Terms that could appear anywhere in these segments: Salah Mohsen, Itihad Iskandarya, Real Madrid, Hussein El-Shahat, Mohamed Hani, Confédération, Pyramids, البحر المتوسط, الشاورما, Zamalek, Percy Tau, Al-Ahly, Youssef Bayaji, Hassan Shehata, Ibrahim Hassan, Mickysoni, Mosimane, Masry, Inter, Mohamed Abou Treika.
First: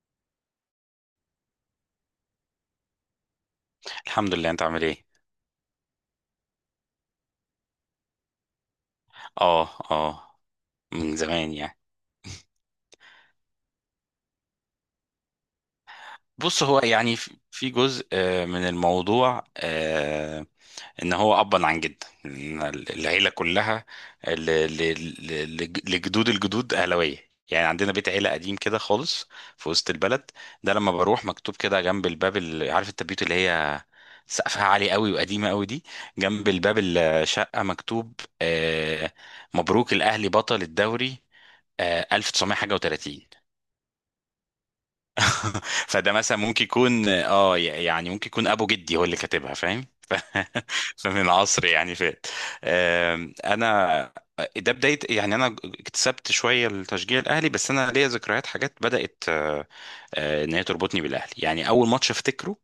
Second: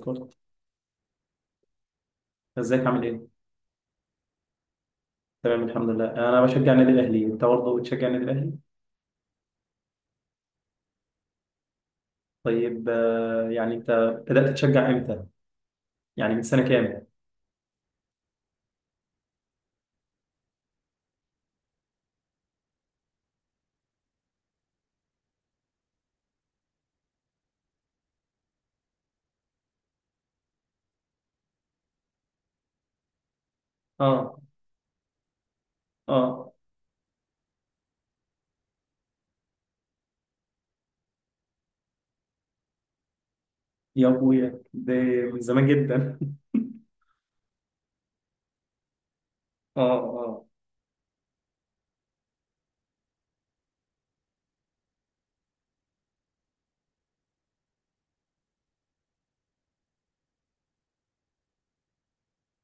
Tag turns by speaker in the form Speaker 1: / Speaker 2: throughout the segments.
Speaker 1: كورة. ازيك عامل ايه؟
Speaker 2: الحمد لله. انت عامل ايه؟
Speaker 1: تمام الحمد لله، انا بشجع النادي الاهلي. انت برضه بتشجع النادي الاهلي؟
Speaker 2: اه، اه، من زمان يعني.
Speaker 1: طيب يعني انت بدأت تشجع امتى؟ يعني من
Speaker 2: بص،
Speaker 1: سنة
Speaker 2: هو
Speaker 1: كام؟
Speaker 2: يعني في جزء من الموضوع ان هو ابا عن جد إن العيله كلها ل- ل- لجدود الجدود اهلاويه. يعني عندنا بيت عيله قديم كده خالص في وسط البلد. ده لما بروح مكتوب كده جنب الباب، عارف التبيوت اللي هي
Speaker 1: اه
Speaker 2: سقفها عالي قوي وقديمه قوي دي، جنب
Speaker 1: اه
Speaker 2: الباب الشقه مكتوب آه، مبروك الاهلي بطل الدوري، 1900 حاجة و30.
Speaker 1: يا ابويا، ده من زمان
Speaker 2: فده
Speaker 1: جدا.
Speaker 2: مثلا ممكن يكون يعني ممكن يكون ابو جدي هو اللي كاتبها، فاهم؟
Speaker 1: اه اه.
Speaker 2: فمن عصر يعني فات. انا ده بداية، يعني انا اكتسبت شوية التشجيع الاهلي، بس انا ليا ذكريات حاجات بدأت ان هي تربطني بالاهلي. يعني اول ماتش افتكره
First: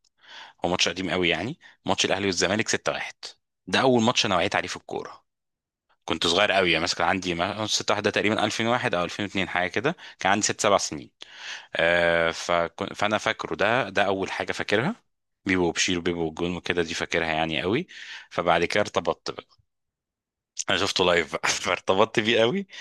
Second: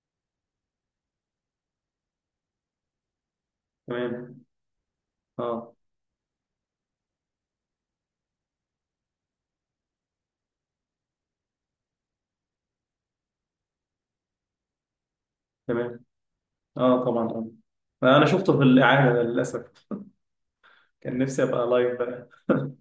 Speaker 2: هو ماتش قديم قوي، يعني ماتش الاهلي والزمالك 6-1، ده اول ماتش انا
Speaker 1: تمام.
Speaker 2: وعيت عليه في الكورة.
Speaker 1: اه.
Speaker 2: كنت صغير قوي، يعني مثلا كان عندي 6-1 ده تقريبا 2001 او 2002 حاجة كده، كان عندي 6 7 سنين. فانا فاكره، ده اول حاجه فاكرها. بيبو وبشير
Speaker 1: تمام.
Speaker 2: وبيبو والجون وكده دي
Speaker 1: اه طبعا.
Speaker 2: فاكرها يعني قوي.
Speaker 1: اه انا شفته في
Speaker 2: فبعد كده
Speaker 1: الاعادة ده
Speaker 2: ارتبطت بقى.
Speaker 1: للاسف.
Speaker 2: انا شفته
Speaker 1: كان
Speaker 2: لايف
Speaker 1: نفسي
Speaker 2: بقى.
Speaker 1: ابقى لايف
Speaker 2: فارتبطت
Speaker 1: بقى.
Speaker 2: بيه قوي.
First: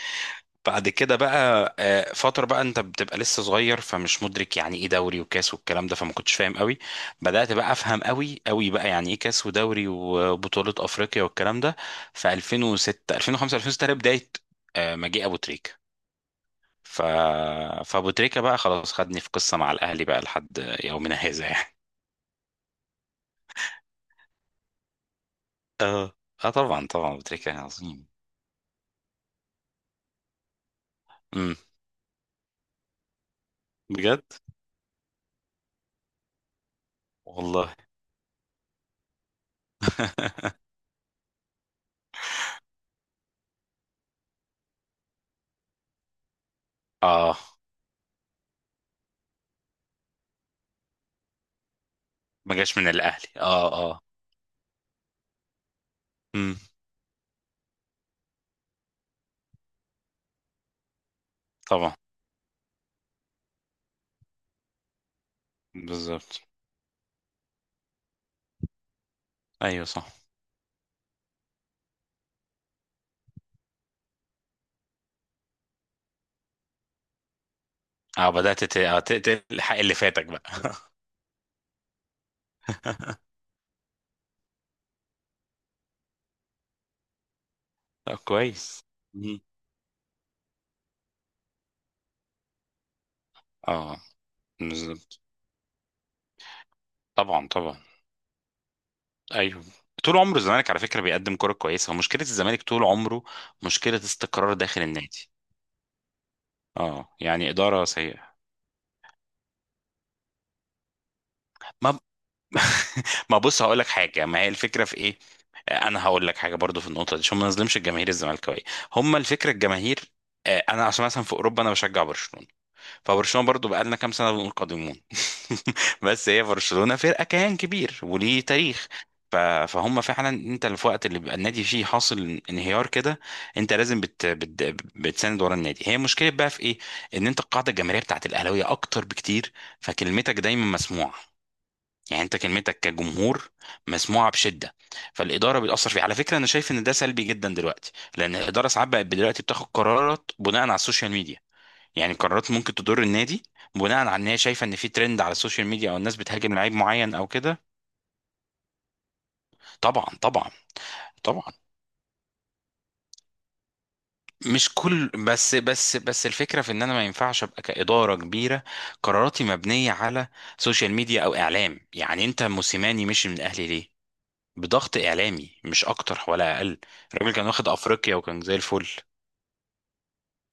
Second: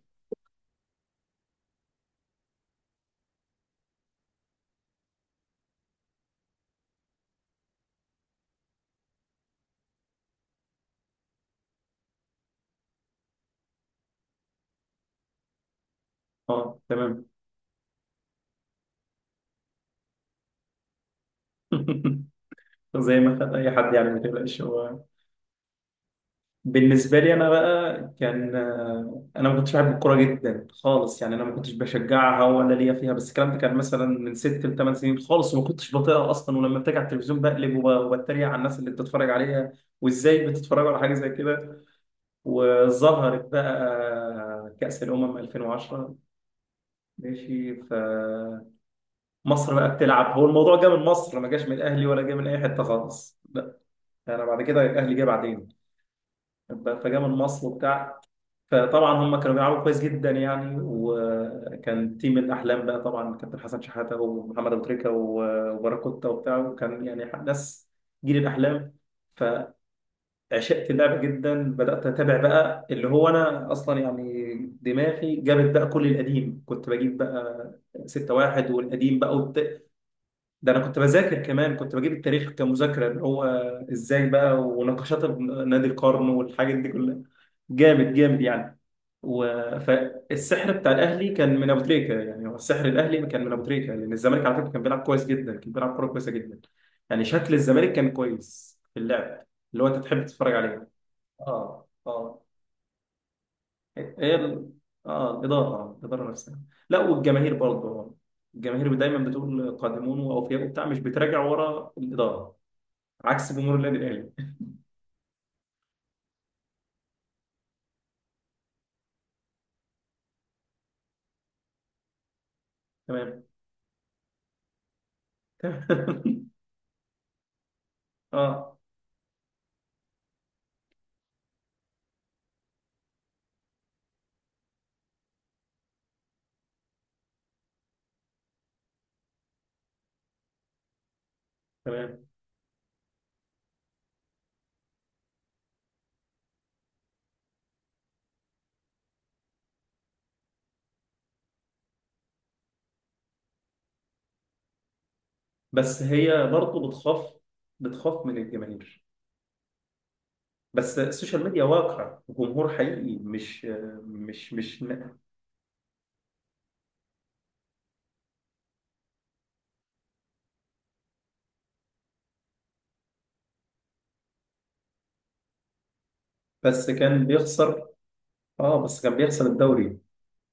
Speaker 2: بعد كده بقى فتره بقى انت بتبقى لسه صغير، فمش مدرك يعني ايه دوري وكاس والكلام ده، فما كنتش فاهم قوي. بدات بقى افهم قوي قوي بقى يعني ايه كاس ودوري وبطوله افريقيا والكلام ده في 2006 2005 2006، بدايه مجيء ابو تريكه.
Speaker 1: اه
Speaker 2: ف...
Speaker 1: تمام.
Speaker 2: فابو تريكة بقى خلاص خدني في قصة مع الاهلي بقى لحد يومنا هذا يعني.
Speaker 1: زي ما خد اي حد يعني، ما تقلقش هو.
Speaker 2: اه، اه، طبعا، طبعا،
Speaker 1: بالنسبة
Speaker 2: ابو
Speaker 1: لي أنا
Speaker 2: تريكة عظيم.
Speaker 1: بقى كان أنا ما كنتش بحب الكورة جدا خالص. يعني أنا
Speaker 2: امم،
Speaker 1: ما كنتش بشجعها ولا ليا فيها، بس الكلام ده كان مثلا
Speaker 2: بجد،
Speaker 1: من ست لثمان سنين خالص، وما كنتش بطيقها أصلا، ولما بتيجي على التلفزيون
Speaker 2: والله.
Speaker 1: بقلب وبتريق على الناس اللي بتتفرج عليها، وإزاي بتتفرج على حاجة زي كده. وظهرت بقى كأس الأمم 2010
Speaker 2: اه،
Speaker 1: ماشي، فمصر بقى بتلعب. هو الموضوع جه من مصر، ما جاش من الأهلي ولا جه من
Speaker 2: ما
Speaker 1: أي
Speaker 2: جاش
Speaker 1: حتة
Speaker 2: من الاهلي،
Speaker 1: خالص،
Speaker 2: اه،
Speaker 1: لا.
Speaker 2: اه.
Speaker 1: أنا بعد كده الأهلي جه بعدين.
Speaker 2: امم،
Speaker 1: فجا من مصر وبتاع، فطبعا هم كانوا بيلعبوا كويس جدا يعني،
Speaker 2: طبعا،
Speaker 1: وكان تيم الاحلام بقى طبعا، كابتن حسن شحاته ومحمد ابو تريكه وباراكوتا
Speaker 2: بالظبط،
Speaker 1: وبتاع، وكان يعني ناس جيل الاحلام. فعشقت
Speaker 2: ايوه، صح.
Speaker 1: اللعبه جدا، بدات اتابع بقى اللي هو انا اصلا يعني دماغي جابت بقى كل القديم، كنت بجيب بقى
Speaker 2: اه،
Speaker 1: 6
Speaker 2: بدأت
Speaker 1: واحد والقديم بقى.
Speaker 2: تلحق اللي فاتك بقى.
Speaker 1: ده انا كنت بذاكر كمان، كنت بجيب التاريخ كمذاكره اللي هو ازاي بقى، ونقاشات نادي القرن والحاجات دي كلها. جامد
Speaker 2: طب،
Speaker 1: جامد يعني.
Speaker 2: كويس. مم.
Speaker 1: و... فالسحر بتاع الاهلي كان من ابو تريكه. يعني هو السحر الاهلي كان من ابو تريكه،
Speaker 2: اه،
Speaker 1: لان الزمالك على فكره كان بيلعب
Speaker 2: بالظبط.
Speaker 1: كويس جدا، كان بيلعب كوره كويسه جدا. يعني
Speaker 2: طبعا،
Speaker 1: شكل
Speaker 2: طبعا،
Speaker 1: الزمالك كان كويس في اللعب
Speaker 2: ايوه.
Speaker 1: اللي هو انت
Speaker 2: طول
Speaker 1: تحب
Speaker 2: عمره
Speaker 1: تتفرج
Speaker 2: الزمالك على
Speaker 1: عليه.
Speaker 2: فكره بيقدم كره
Speaker 1: اه
Speaker 2: كويسه، ومشكله
Speaker 1: اه.
Speaker 2: الزمالك طول عمره مشكله
Speaker 1: هي
Speaker 2: استقرار
Speaker 1: ال...
Speaker 2: داخل النادي.
Speaker 1: اه الاداره، الاداره نفسها. لا،
Speaker 2: اه، يعني
Speaker 1: والجماهير
Speaker 2: اداره
Speaker 1: برضه،
Speaker 2: سيئه.
Speaker 1: الجماهير دايما بتقول قادمون واوفياء وبتاع، مش بتراجع ورا
Speaker 2: ما
Speaker 1: الاداره،
Speaker 2: ما
Speaker 1: عكس
Speaker 2: بص،
Speaker 1: جمهور
Speaker 2: هقول لك
Speaker 1: النادي
Speaker 2: حاجه،
Speaker 1: الاهلي.
Speaker 2: ما هي الفكره في ايه. انا هقول لك حاجه برضو في النقطه دي، عشان ما نظلمش الجماهير الزملكاويه. هم الفكره الجماهير. انا عشان مثلا في اوروبا انا بشجع برشلونه.
Speaker 1: تمام.
Speaker 2: فبرشلونه برضو بقالنا كام سنه منقدمون.
Speaker 1: تمام.
Speaker 2: بس هي برشلونه فرقه كيان كبير وليه
Speaker 1: اه
Speaker 2: تاريخ ف- فهم فعلا انت اللي في وقت اللي بيبقى النادي فيه حاصل انهيار كده، انت لازم بت بت بتساند ورا النادي. هي مشكله بقى في ايه؟ ان انت القاعده الجماهيريه بتاعت الاهلاويه اكتر بكتير، فكلمتك دايما مسموعه.
Speaker 1: تمام.
Speaker 2: يعني انت كلمتك كجمهور مسموعه بشده. فالاداره بتاثر فيه، على فكره انا شايف ان ده سلبي جدا دلوقتي، لان الاداره ساعات بقت دلوقتي بتاخد قرارات بناء على السوشيال ميديا. يعني قرارات ممكن تضر النادي بناء على ان هي شايفه ان في ترند على السوشيال ميديا، او
Speaker 1: بس
Speaker 2: الناس
Speaker 1: هي
Speaker 2: بتهاجم لعيب
Speaker 1: برضه
Speaker 2: معين او
Speaker 1: بتخاف،
Speaker 2: كده.
Speaker 1: بتخاف من الجماهير.
Speaker 2: طبعا، طبعا،
Speaker 1: بس السوشيال
Speaker 2: طبعا.
Speaker 1: ميديا واقع جمهور حقيقي، مش مش
Speaker 2: مش
Speaker 1: مش
Speaker 2: كل بس الفكره في ان انا ما ينفعش ابقى كاداره كبيره، قراراتي مبنيه على سوشيال ميديا او اعلام. يعني انت موسيماني مشي من الاهلي ليه؟ بضغط اعلامي مش اكتر ولا اقل.
Speaker 1: بس كان
Speaker 2: الراجل كان واخد
Speaker 1: بيخسر.
Speaker 2: افريقيا وكان زي
Speaker 1: اه
Speaker 2: الفل.
Speaker 1: بس كان بيخسر الدوري،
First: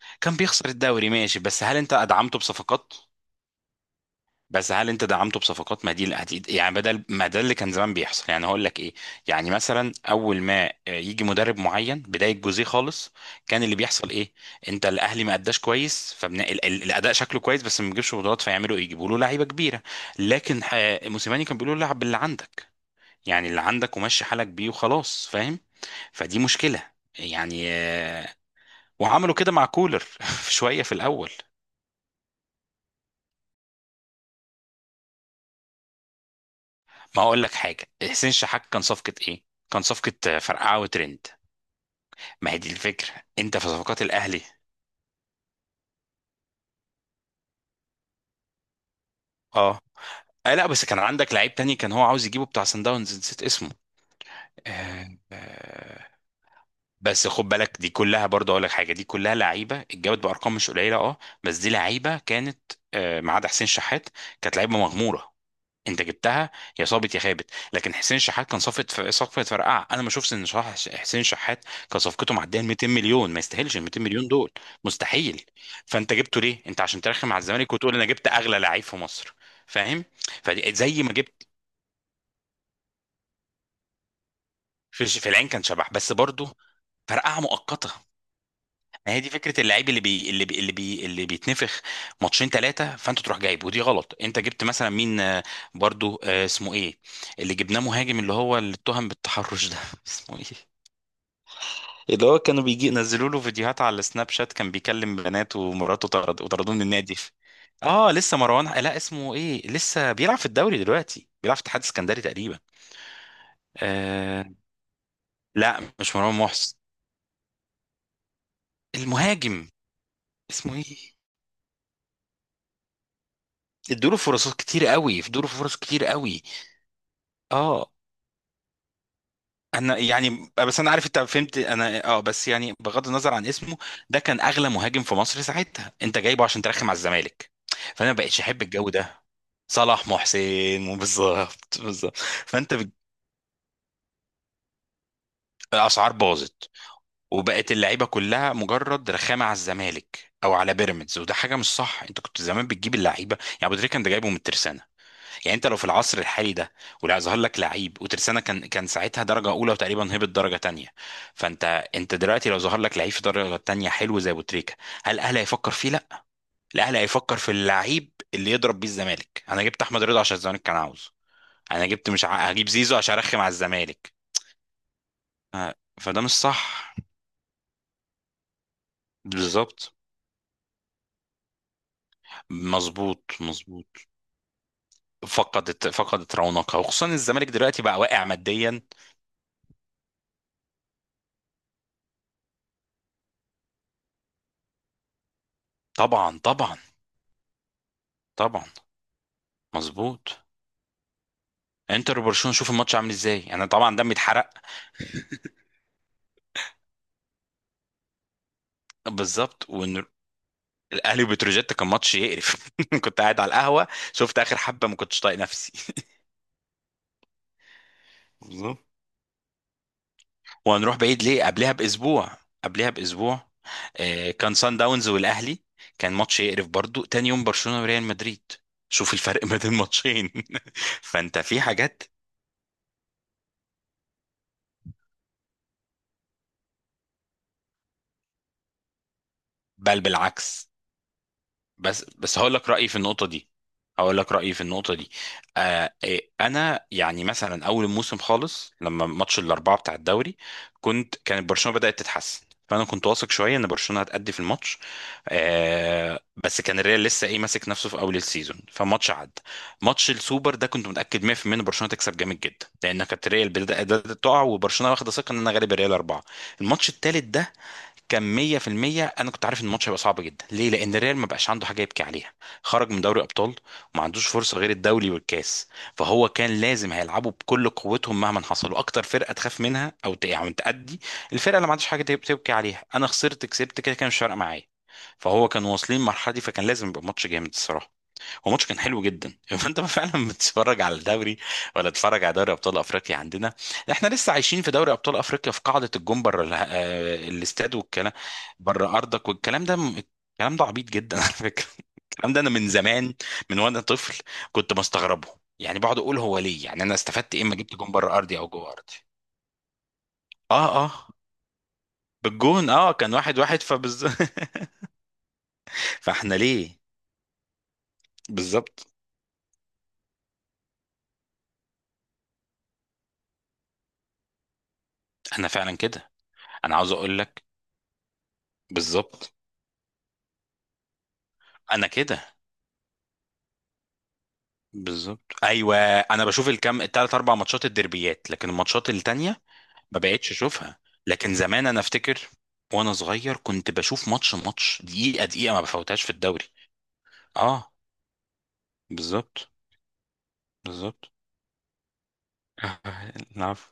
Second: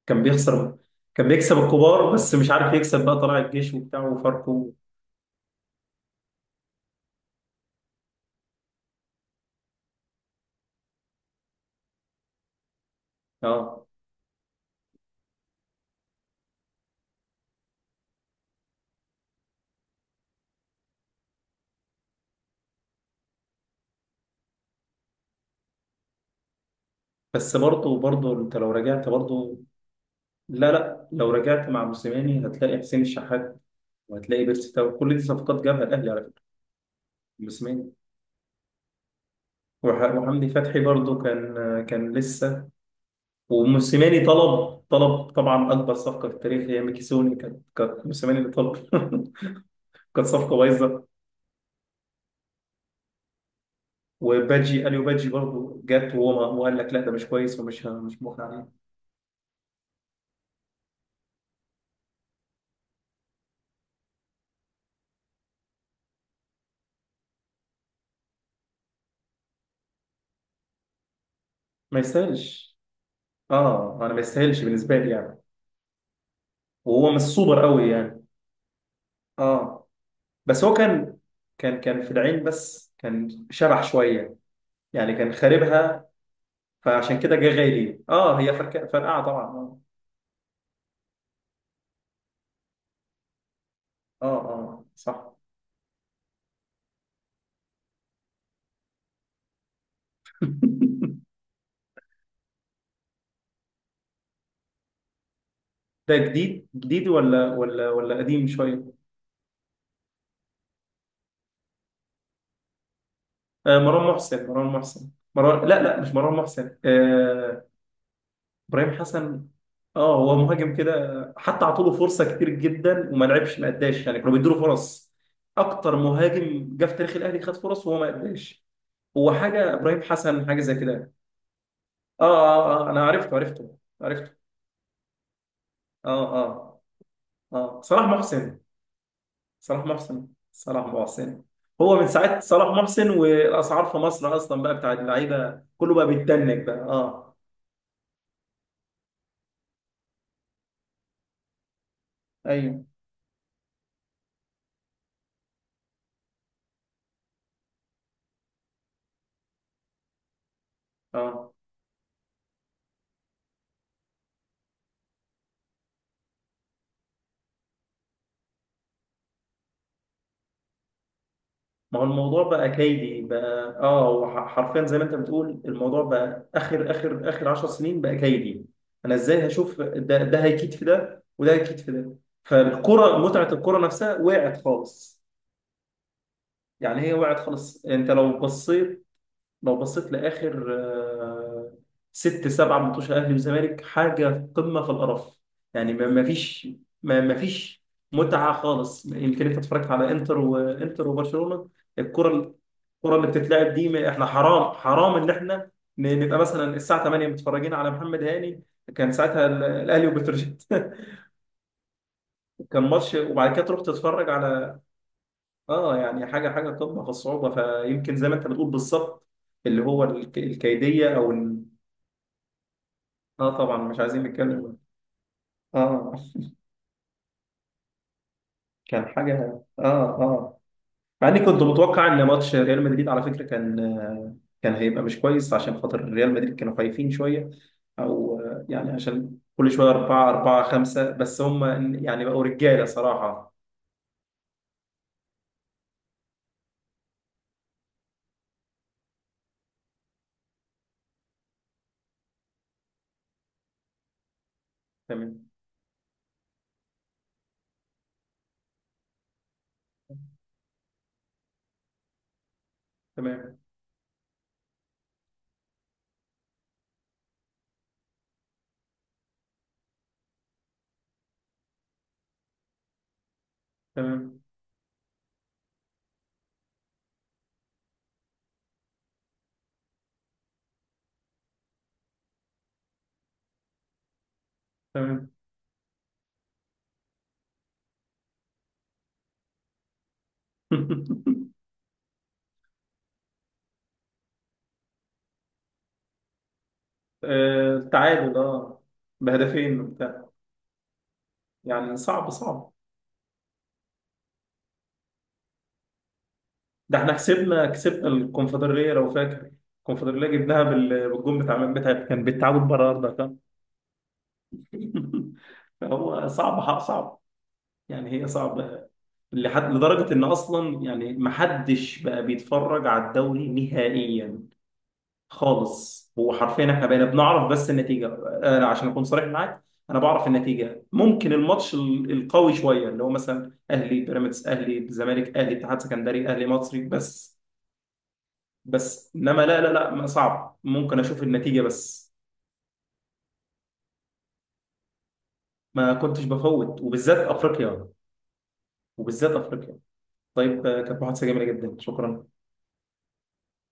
Speaker 1: كان
Speaker 2: كان بيخسر
Speaker 1: بيخسر.
Speaker 2: الدوري
Speaker 1: كان
Speaker 2: ماشي،
Speaker 1: بيكسب الكبار، بس مش عارف يكسب بقى طلائع الجيش وبتاع
Speaker 2: بس
Speaker 1: وفاركو.
Speaker 2: هل انت دعمته بصفقات؟ ما دي الأدي- يعني بدل ما ده اللي كان زمان بيحصل، يعني هقول لك ايه. يعني مثلا اول ما يجي مدرب معين بدايه جوزيه خالص، كان اللي
Speaker 1: اه
Speaker 2: بيحصل ايه؟ انت الاهلي ما اداش كويس، الاداء شكله كويس بس ما بيجيبش بطولات، فيعملوا ايه؟ يجيبوا له لعيبه كبيره. لكن موسيماني كان بيقول له لعب باللي عندك، يعني اللي عندك ومشي حالك بيه وخلاص، فاهم؟ فدي مشكلة
Speaker 1: بس
Speaker 2: يعني
Speaker 1: برضه
Speaker 2: آه،
Speaker 1: انت لو رجعت
Speaker 2: وعملوا كده
Speaker 1: برضه.
Speaker 2: مع كولر في
Speaker 1: لا
Speaker 2: شوية في
Speaker 1: لا،
Speaker 2: الأول.
Speaker 1: لو رجعت مع موسيماني هتلاقي حسين الشحات، وهتلاقي بيرسي تاو، كل دي صفقات جابها الاهلي على فكره
Speaker 2: ما أقول لك حاجة،
Speaker 1: موسيماني.
Speaker 2: حسين شحات كان صفقة إيه؟ كان صفقة
Speaker 1: وحمدي
Speaker 2: فرقعة
Speaker 1: فتحي برضه
Speaker 2: وترند.
Speaker 1: كان
Speaker 2: ما هي
Speaker 1: لسه.
Speaker 2: دي الفكرة، أنت في صفقات
Speaker 1: وموسيماني
Speaker 2: الأهلي.
Speaker 1: طلب طبعا، اكبر صفقه في التاريخ هي ميكيسوني، كانت موسيماني اللي طلب.
Speaker 2: أه.
Speaker 1: كانت
Speaker 2: آه
Speaker 1: صفقه
Speaker 2: لا، بس كان
Speaker 1: بايظه.
Speaker 2: عندك لعيب تاني، كان هو عاوز يجيبه بتاع سان داونز نسيت اسمه.
Speaker 1: وباجي اليو
Speaker 2: آه،
Speaker 1: باجي برضه
Speaker 2: آه.
Speaker 1: جت، وهو ما- وقال لك لا، ده مش
Speaker 2: بس خد
Speaker 1: كويس،
Speaker 2: بالك، دي
Speaker 1: مش
Speaker 2: كلها
Speaker 1: موافق
Speaker 2: برضه أقول
Speaker 1: عليه.
Speaker 2: لك حاجة، دي كلها لعيبة اتجابت بأرقام مش قليلة، أه. بس دي لعيبة كانت ما عدا حسين شحات كانت لعيبة مغمورة، انت جبتها يا صابت يا خابت. لكن حسين شحات كان صفقه فرقعه، انا ما اشوفش ان حسين شحات كان
Speaker 1: ما
Speaker 2: صفقته معديه ال
Speaker 1: يستاهلش.
Speaker 2: 200 مليون، ما يستاهلش ال
Speaker 1: اه
Speaker 2: 200
Speaker 1: انا ما
Speaker 2: مليون دول.
Speaker 1: يستاهلش بالنسبه لي يعني.
Speaker 2: مستحيل. فانت جبته ليه؟ انت عشان
Speaker 1: وهو مش
Speaker 2: ترخم على
Speaker 1: سوبر
Speaker 2: الزمالك
Speaker 1: قوي
Speaker 2: وتقول انا
Speaker 1: يعني.
Speaker 2: جبت اغلى لعيب في مصر.
Speaker 1: اه
Speaker 2: فاهم؟
Speaker 1: بس هو
Speaker 2: فزي ما
Speaker 1: كان،
Speaker 2: جبت
Speaker 1: كان في العين بس كان شبح شوية.
Speaker 2: في
Speaker 1: يعني
Speaker 2: في
Speaker 1: كان
Speaker 2: العين كان شبح،
Speaker 1: خاربها،
Speaker 2: بس برضه
Speaker 1: فعشان كده
Speaker 2: فرقعه
Speaker 1: جه
Speaker 2: مؤقته.
Speaker 1: غالي. اه، هي فركة
Speaker 2: ما هي
Speaker 1: فرقعة
Speaker 2: دي
Speaker 1: طبعا،
Speaker 2: فكره
Speaker 1: اه
Speaker 2: اللعيب اللي بيتنفخ ماتشين ثلاثه فانت تروح جايب. ودي غلط،
Speaker 1: اه
Speaker 2: انت جبت
Speaker 1: اه
Speaker 2: مثلا
Speaker 1: صح.
Speaker 2: مين؟ برضو، اسمه ايه؟ اللي جبناه مهاجم، اللي هو اللي اتهم بالتحرش ده اسمه ايه؟ اللي هو كانوا بيجي نزلوا له فيديوهات على السناب شات، كان بيكلم بنات ومراته
Speaker 1: ده
Speaker 2: طرد
Speaker 1: جديد
Speaker 2: وطردوه من
Speaker 1: جديد
Speaker 2: النادي.
Speaker 1: ولا ولا
Speaker 2: اه،
Speaker 1: ولا
Speaker 2: لسه
Speaker 1: قديم
Speaker 2: مروان،
Speaker 1: شوية.
Speaker 2: لا اسمه ايه، لسه بيلعب في الدوري دلوقتي، بيلعب في اتحاد اسكندري تقريبا.
Speaker 1: آه مروان محسن
Speaker 2: آه
Speaker 1: مروان محسن مروان.
Speaker 2: لا،
Speaker 1: لا لا، مش
Speaker 2: مش
Speaker 1: مروان
Speaker 2: مروان
Speaker 1: محسن.
Speaker 2: محسن،
Speaker 1: آه، إبراهيم حسن.
Speaker 2: المهاجم
Speaker 1: اه هو
Speaker 2: اسمه
Speaker 1: مهاجم كده،
Speaker 2: ايه؟
Speaker 1: حتى عطوله فرصة كتير جدا وما لعبش، ما اداش يعني، كانوا بيدوا له فرص.
Speaker 2: ادوا له فرص
Speaker 1: اكتر
Speaker 2: كتير قوي.
Speaker 1: مهاجم جه في تاريخ الاهلي خد فرص
Speaker 2: اه،
Speaker 1: وهو ما اداش. هو حاجه
Speaker 2: انا
Speaker 1: ابراهيم حسن
Speaker 2: يعني
Speaker 1: حاجه زي
Speaker 2: بس انا عارف
Speaker 1: كده.
Speaker 2: انت فهمت انا، اه،
Speaker 1: اه
Speaker 2: بس يعني
Speaker 1: اه اه انا
Speaker 2: بغض النظر
Speaker 1: عرفته
Speaker 2: عن
Speaker 1: عرفته
Speaker 2: اسمه، ده
Speaker 1: عرفته
Speaker 2: كان اغلى مهاجم في مصر ساعتها انت جايبه
Speaker 1: اه
Speaker 2: عشان
Speaker 1: اه.
Speaker 2: ترخم على الزمالك.
Speaker 1: اه صلاح
Speaker 2: فانا ما بقتش
Speaker 1: محسن
Speaker 2: احب الجو ده.
Speaker 1: صلاح
Speaker 2: صلاح
Speaker 1: محسن صلاح
Speaker 2: محسن،
Speaker 1: محسن.
Speaker 2: بالظبط،
Speaker 1: هو من
Speaker 2: بالظبط.
Speaker 1: ساعه صلاح
Speaker 2: فانت بت-
Speaker 1: محسن والاسعار في مصر اصلا بقى بتاع اللعيبه كله بقى
Speaker 2: الاسعار
Speaker 1: بيتدنك
Speaker 2: باظت،
Speaker 1: بقى، اه.
Speaker 2: وبقت اللعيبه كلها مجرد رخامه على الزمالك او على بيراميدز، وده حاجه مش صح. انت كنت زمان
Speaker 1: ايوه
Speaker 2: بتجيب اللعيبه، يعني ابو تريكه انت جايبه من الترسانه. يعني انت لو في العصر الحالي ده ولا ظهر لك لعيب وترسانة كان ساعتها درجة أولى وتقريبا هبط درجة تانية.
Speaker 1: اه.
Speaker 2: فانت انت دلوقتي لو ظهر لك لعيب في درجة تانية حلو زي أبو تريكة، هل الأهلي هيفكر فيه؟ لا. الأهلي هيفكر في اللعيب اللي يضرب بيه الزمالك. أنا جبت أحمد رضا عشان الزمالك كان عاوزه. أنا
Speaker 1: ما هو
Speaker 2: جبت مش ع...
Speaker 1: الموضوع
Speaker 2: هجيب
Speaker 1: بقى
Speaker 2: زيزو عشان
Speaker 1: كيدي
Speaker 2: أرخم على
Speaker 1: بقى، اه.
Speaker 2: الزمالك.
Speaker 1: هو حرفيا زي ما انت بتقول،
Speaker 2: ف-
Speaker 1: الموضوع
Speaker 2: فده مش
Speaker 1: بقى اخر
Speaker 2: صح.
Speaker 1: اخر 10 سنين بقى كيدي. انا ازاي هشوف
Speaker 2: بالظبط،
Speaker 1: ده، ده هيكيد في ده وده هيكيد في ده. فالكره
Speaker 2: مظبوط،
Speaker 1: متعه الكره
Speaker 2: مظبوط.
Speaker 1: نفسها وقعت خالص.
Speaker 2: فقدت رونقها،
Speaker 1: يعني
Speaker 2: وخصوصا
Speaker 1: هي وقعت
Speaker 2: الزمالك دلوقتي
Speaker 1: خلاص.
Speaker 2: بقى
Speaker 1: انت
Speaker 2: واقع
Speaker 1: لو
Speaker 2: ماديا.
Speaker 1: بصيت، لو بصيت لاخر 6 7 ماتشات اهلي وزمالك، حاجه قمه في القرف. يعني ما ما
Speaker 2: طبعا،
Speaker 1: فيش
Speaker 2: طبعا،
Speaker 1: ما فيش متعه
Speaker 2: طبعا.
Speaker 1: خالص. يمكن انت اتفرجت على انتر،
Speaker 2: مظبوط.
Speaker 1: وبرشلونه.
Speaker 2: انتر وبرشلونه
Speaker 1: الكره،
Speaker 2: شوف الماتش عامل
Speaker 1: الكره اللي
Speaker 2: ازاي، يعني
Speaker 1: بتتلعب دي
Speaker 2: طبعا دمي
Speaker 1: احنا
Speaker 2: اتحرق.
Speaker 1: حرام، حرام ان احنا نبقى مثلا الساعه 8 متفرجين على محمد هاني. كان ساعتها
Speaker 2: بالظبط. وان
Speaker 1: الاهلي وبتروجيت.
Speaker 2: الاهلي وبتروجيت كان ماتش يقرف.
Speaker 1: كان ماتش،
Speaker 2: كنت قاعد على
Speaker 1: وبعد كده تروح
Speaker 2: القهوه،
Speaker 1: تتفرج
Speaker 2: شفت اخر
Speaker 1: على
Speaker 2: حبه ما كنتش طايق نفسي.
Speaker 1: اه، يعني حاجه، حاجه قمه في الصعوبه. فيمكن زي ما انت بتقول
Speaker 2: بالظبط.
Speaker 1: بالظبط اللي هو
Speaker 2: وهنروح
Speaker 1: الكيديه
Speaker 2: بعيد
Speaker 1: او
Speaker 2: ليه؟
Speaker 1: ال...
Speaker 2: قبلها باسبوع
Speaker 1: اه طبعا مش عايزين
Speaker 2: كان
Speaker 1: نتكلم.
Speaker 2: سان داونز والاهلي،
Speaker 1: اه.
Speaker 2: كان ماتش يقرف برضو. تاني يوم برشلونه وريال مدريد،
Speaker 1: كان
Speaker 2: شوف الفرق ما
Speaker 1: حاجه
Speaker 2: بين
Speaker 1: اه.
Speaker 2: الماتشين.
Speaker 1: اه، مع
Speaker 2: فانت
Speaker 1: اني
Speaker 2: في
Speaker 1: كنت
Speaker 2: حاجات.
Speaker 1: متوقع ان ماتش ريال مدريد على فكره كان، كان هيبقى مش كويس عشان خاطر ريال مدريد كانوا خايفين شويه، او يعني عشان كل شويه
Speaker 2: بل
Speaker 1: أربعة أربعة
Speaker 2: بالعكس.
Speaker 1: خمسة بس هم.
Speaker 2: بس
Speaker 1: يعني
Speaker 2: بس
Speaker 1: بقوا رجاله صراحه.
Speaker 2: هقول لك رأيي في النقطة دي. آه إيه، أنا يعني مثلا أول الموسم خالص لما ماتش الأربعة بتاع الدوري، كانت برشلونة بدأت تتحسن، فأنا كنت واثق شوية إن برشلونة هتأدي في الماتش.
Speaker 1: تمام
Speaker 2: بس كان الريال لسه إيه ماسك نفسه في أول السيزون، فماتش عدى. ماتش السوبر ده كنت متأكد 100% إن برشلونة تكسب جامد جدا، لأن كانت الريال
Speaker 1: تمام
Speaker 2: بدأت تقع، وبرشلونة واخدة ثقة إن أنا غالب الريال أربعة. الماتش التالت ده كان 100%. انا كنت عارف ان الماتش هيبقى صعب جدا، ليه؟ لان الريال ما بقاش عنده حاجه يبكي عليها، خرج من دوري ابطال وما عندوش
Speaker 1: تمام
Speaker 2: فرصه غير الدوري والكاس. فهو كان لازم هيلعبوا بكل قوتهم مهما حصل، واكتر فرقه تخاف منها او يعني تأدي، الفرقه اللي ما عندهاش حاجه تبكي عليها، انا خسرت كسبت كده كان مش فارقه معايا.
Speaker 1: تمام.
Speaker 2: فهو كان واصلين المرحله دي فكان لازم يبقى ماتش جامد الصراحه. هو ماتش كان حلو جدا. فانت فعلا بتتفرج على الدوري، ولا تتفرج على دوري ابطال افريقيا عندنا؟ احنا لسه عايشين في دوري ابطال افريقيا في قاعده الجون بره الاستاد والكلام،
Speaker 1: التعادل اه،
Speaker 2: بره ارضك والكلام ده،
Speaker 1: بهدفين.
Speaker 2: الكلام ده عبيط جدا على فكره.
Speaker 1: يعني صعب
Speaker 2: الكلام ده انا من
Speaker 1: صعب.
Speaker 2: زمان، من وانا طفل كنت بستغربه. يعني بقعد اقول هو ليه؟ يعني انا
Speaker 1: ده احنا
Speaker 2: استفدت ايه اما
Speaker 1: كسبنا،
Speaker 2: جبت جون
Speaker 1: كسبنا
Speaker 2: بره ارضي او جوه
Speaker 1: الكونفدرالية
Speaker 2: ارضي؟
Speaker 1: لو فاكر. الكونفدرالية جبناها
Speaker 2: اه، اه،
Speaker 1: بالجون بتاع، من بتاع، كان بالتعادل
Speaker 2: بالجون،
Speaker 1: بره
Speaker 2: اه، كان
Speaker 1: أرضك ها.
Speaker 2: 1-1 .
Speaker 1: فهو
Speaker 2: فاحنا
Speaker 1: صعب،
Speaker 2: ليه؟
Speaker 1: حق صعب. يعني هي صعبة.
Speaker 2: بالظبط.
Speaker 1: لحد لدرجة إن أصلا يعني محدش بقى بيتفرج على الدوري نهائيا
Speaker 2: انا فعلا كده.
Speaker 1: خالص. هو حرفيا
Speaker 2: انا
Speaker 1: احنا
Speaker 2: عاوز
Speaker 1: بقينا
Speaker 2: اقول لك.
Speaker 1: بنعرف بس النتيجة. أنا عشان أكون صريح
Speaker 2: بالظبط،
Speaker 1: معاك، أنا بعرف النتيجة. ممكن الماتش
Speaker 2: انا كده.
Speaker 1: القوي شوية اللي هو مثلا أهلي بيراميدز، أهلي
Speaker 2: بالظبط،
Speaker 1: الزمالك، أهلي
Speaker 2: ايوه،
Speaker 1: اتحاد
Speaker 2: انا
Speaker 1: سكندري، أهلي
Speaker 2: بشوف الكام
Speaker 1: مصري
Speaker 2: التلات اربع
Speaker 1: بس.
Speaker 2: ماتشات الدربيات، لكن الماتشات
Speaker 1: بس
Speaker 2: التانية
Speaker 1: انما لا لا،
Speaker 2: ما
Speaker 1: ما
Speaker 2: بقتش
Speaker 1: صعب،
Speaker 2: اشوفها.
Speaker 1: ممكن اشوف
Speaker 2: لكن
Speaker 1: النتيجه
Speaker 2: زمان انا
Speaker 1: بس.
Speaker 2: افتكر وانا صغير كنت بشوف ماتش ماتش دقيقه دقيقه ما
Speaker 1: ما
Speaker 2: بفوتهاش في
Speaker 1: كنتش
Speaker 2: الدوري.
Speaker 1: بفوت، وبالذات
Speaker 2: اه،
Speaker 1: افريقيا، وبالذات
Speaker 2: بالظبط،
Speaker 1: افريقيا طيب كانت
Speaker 2: بالظبط.
Speaker 1: محادثه جميله جدا، شكرا.
Speaker 2: العفو.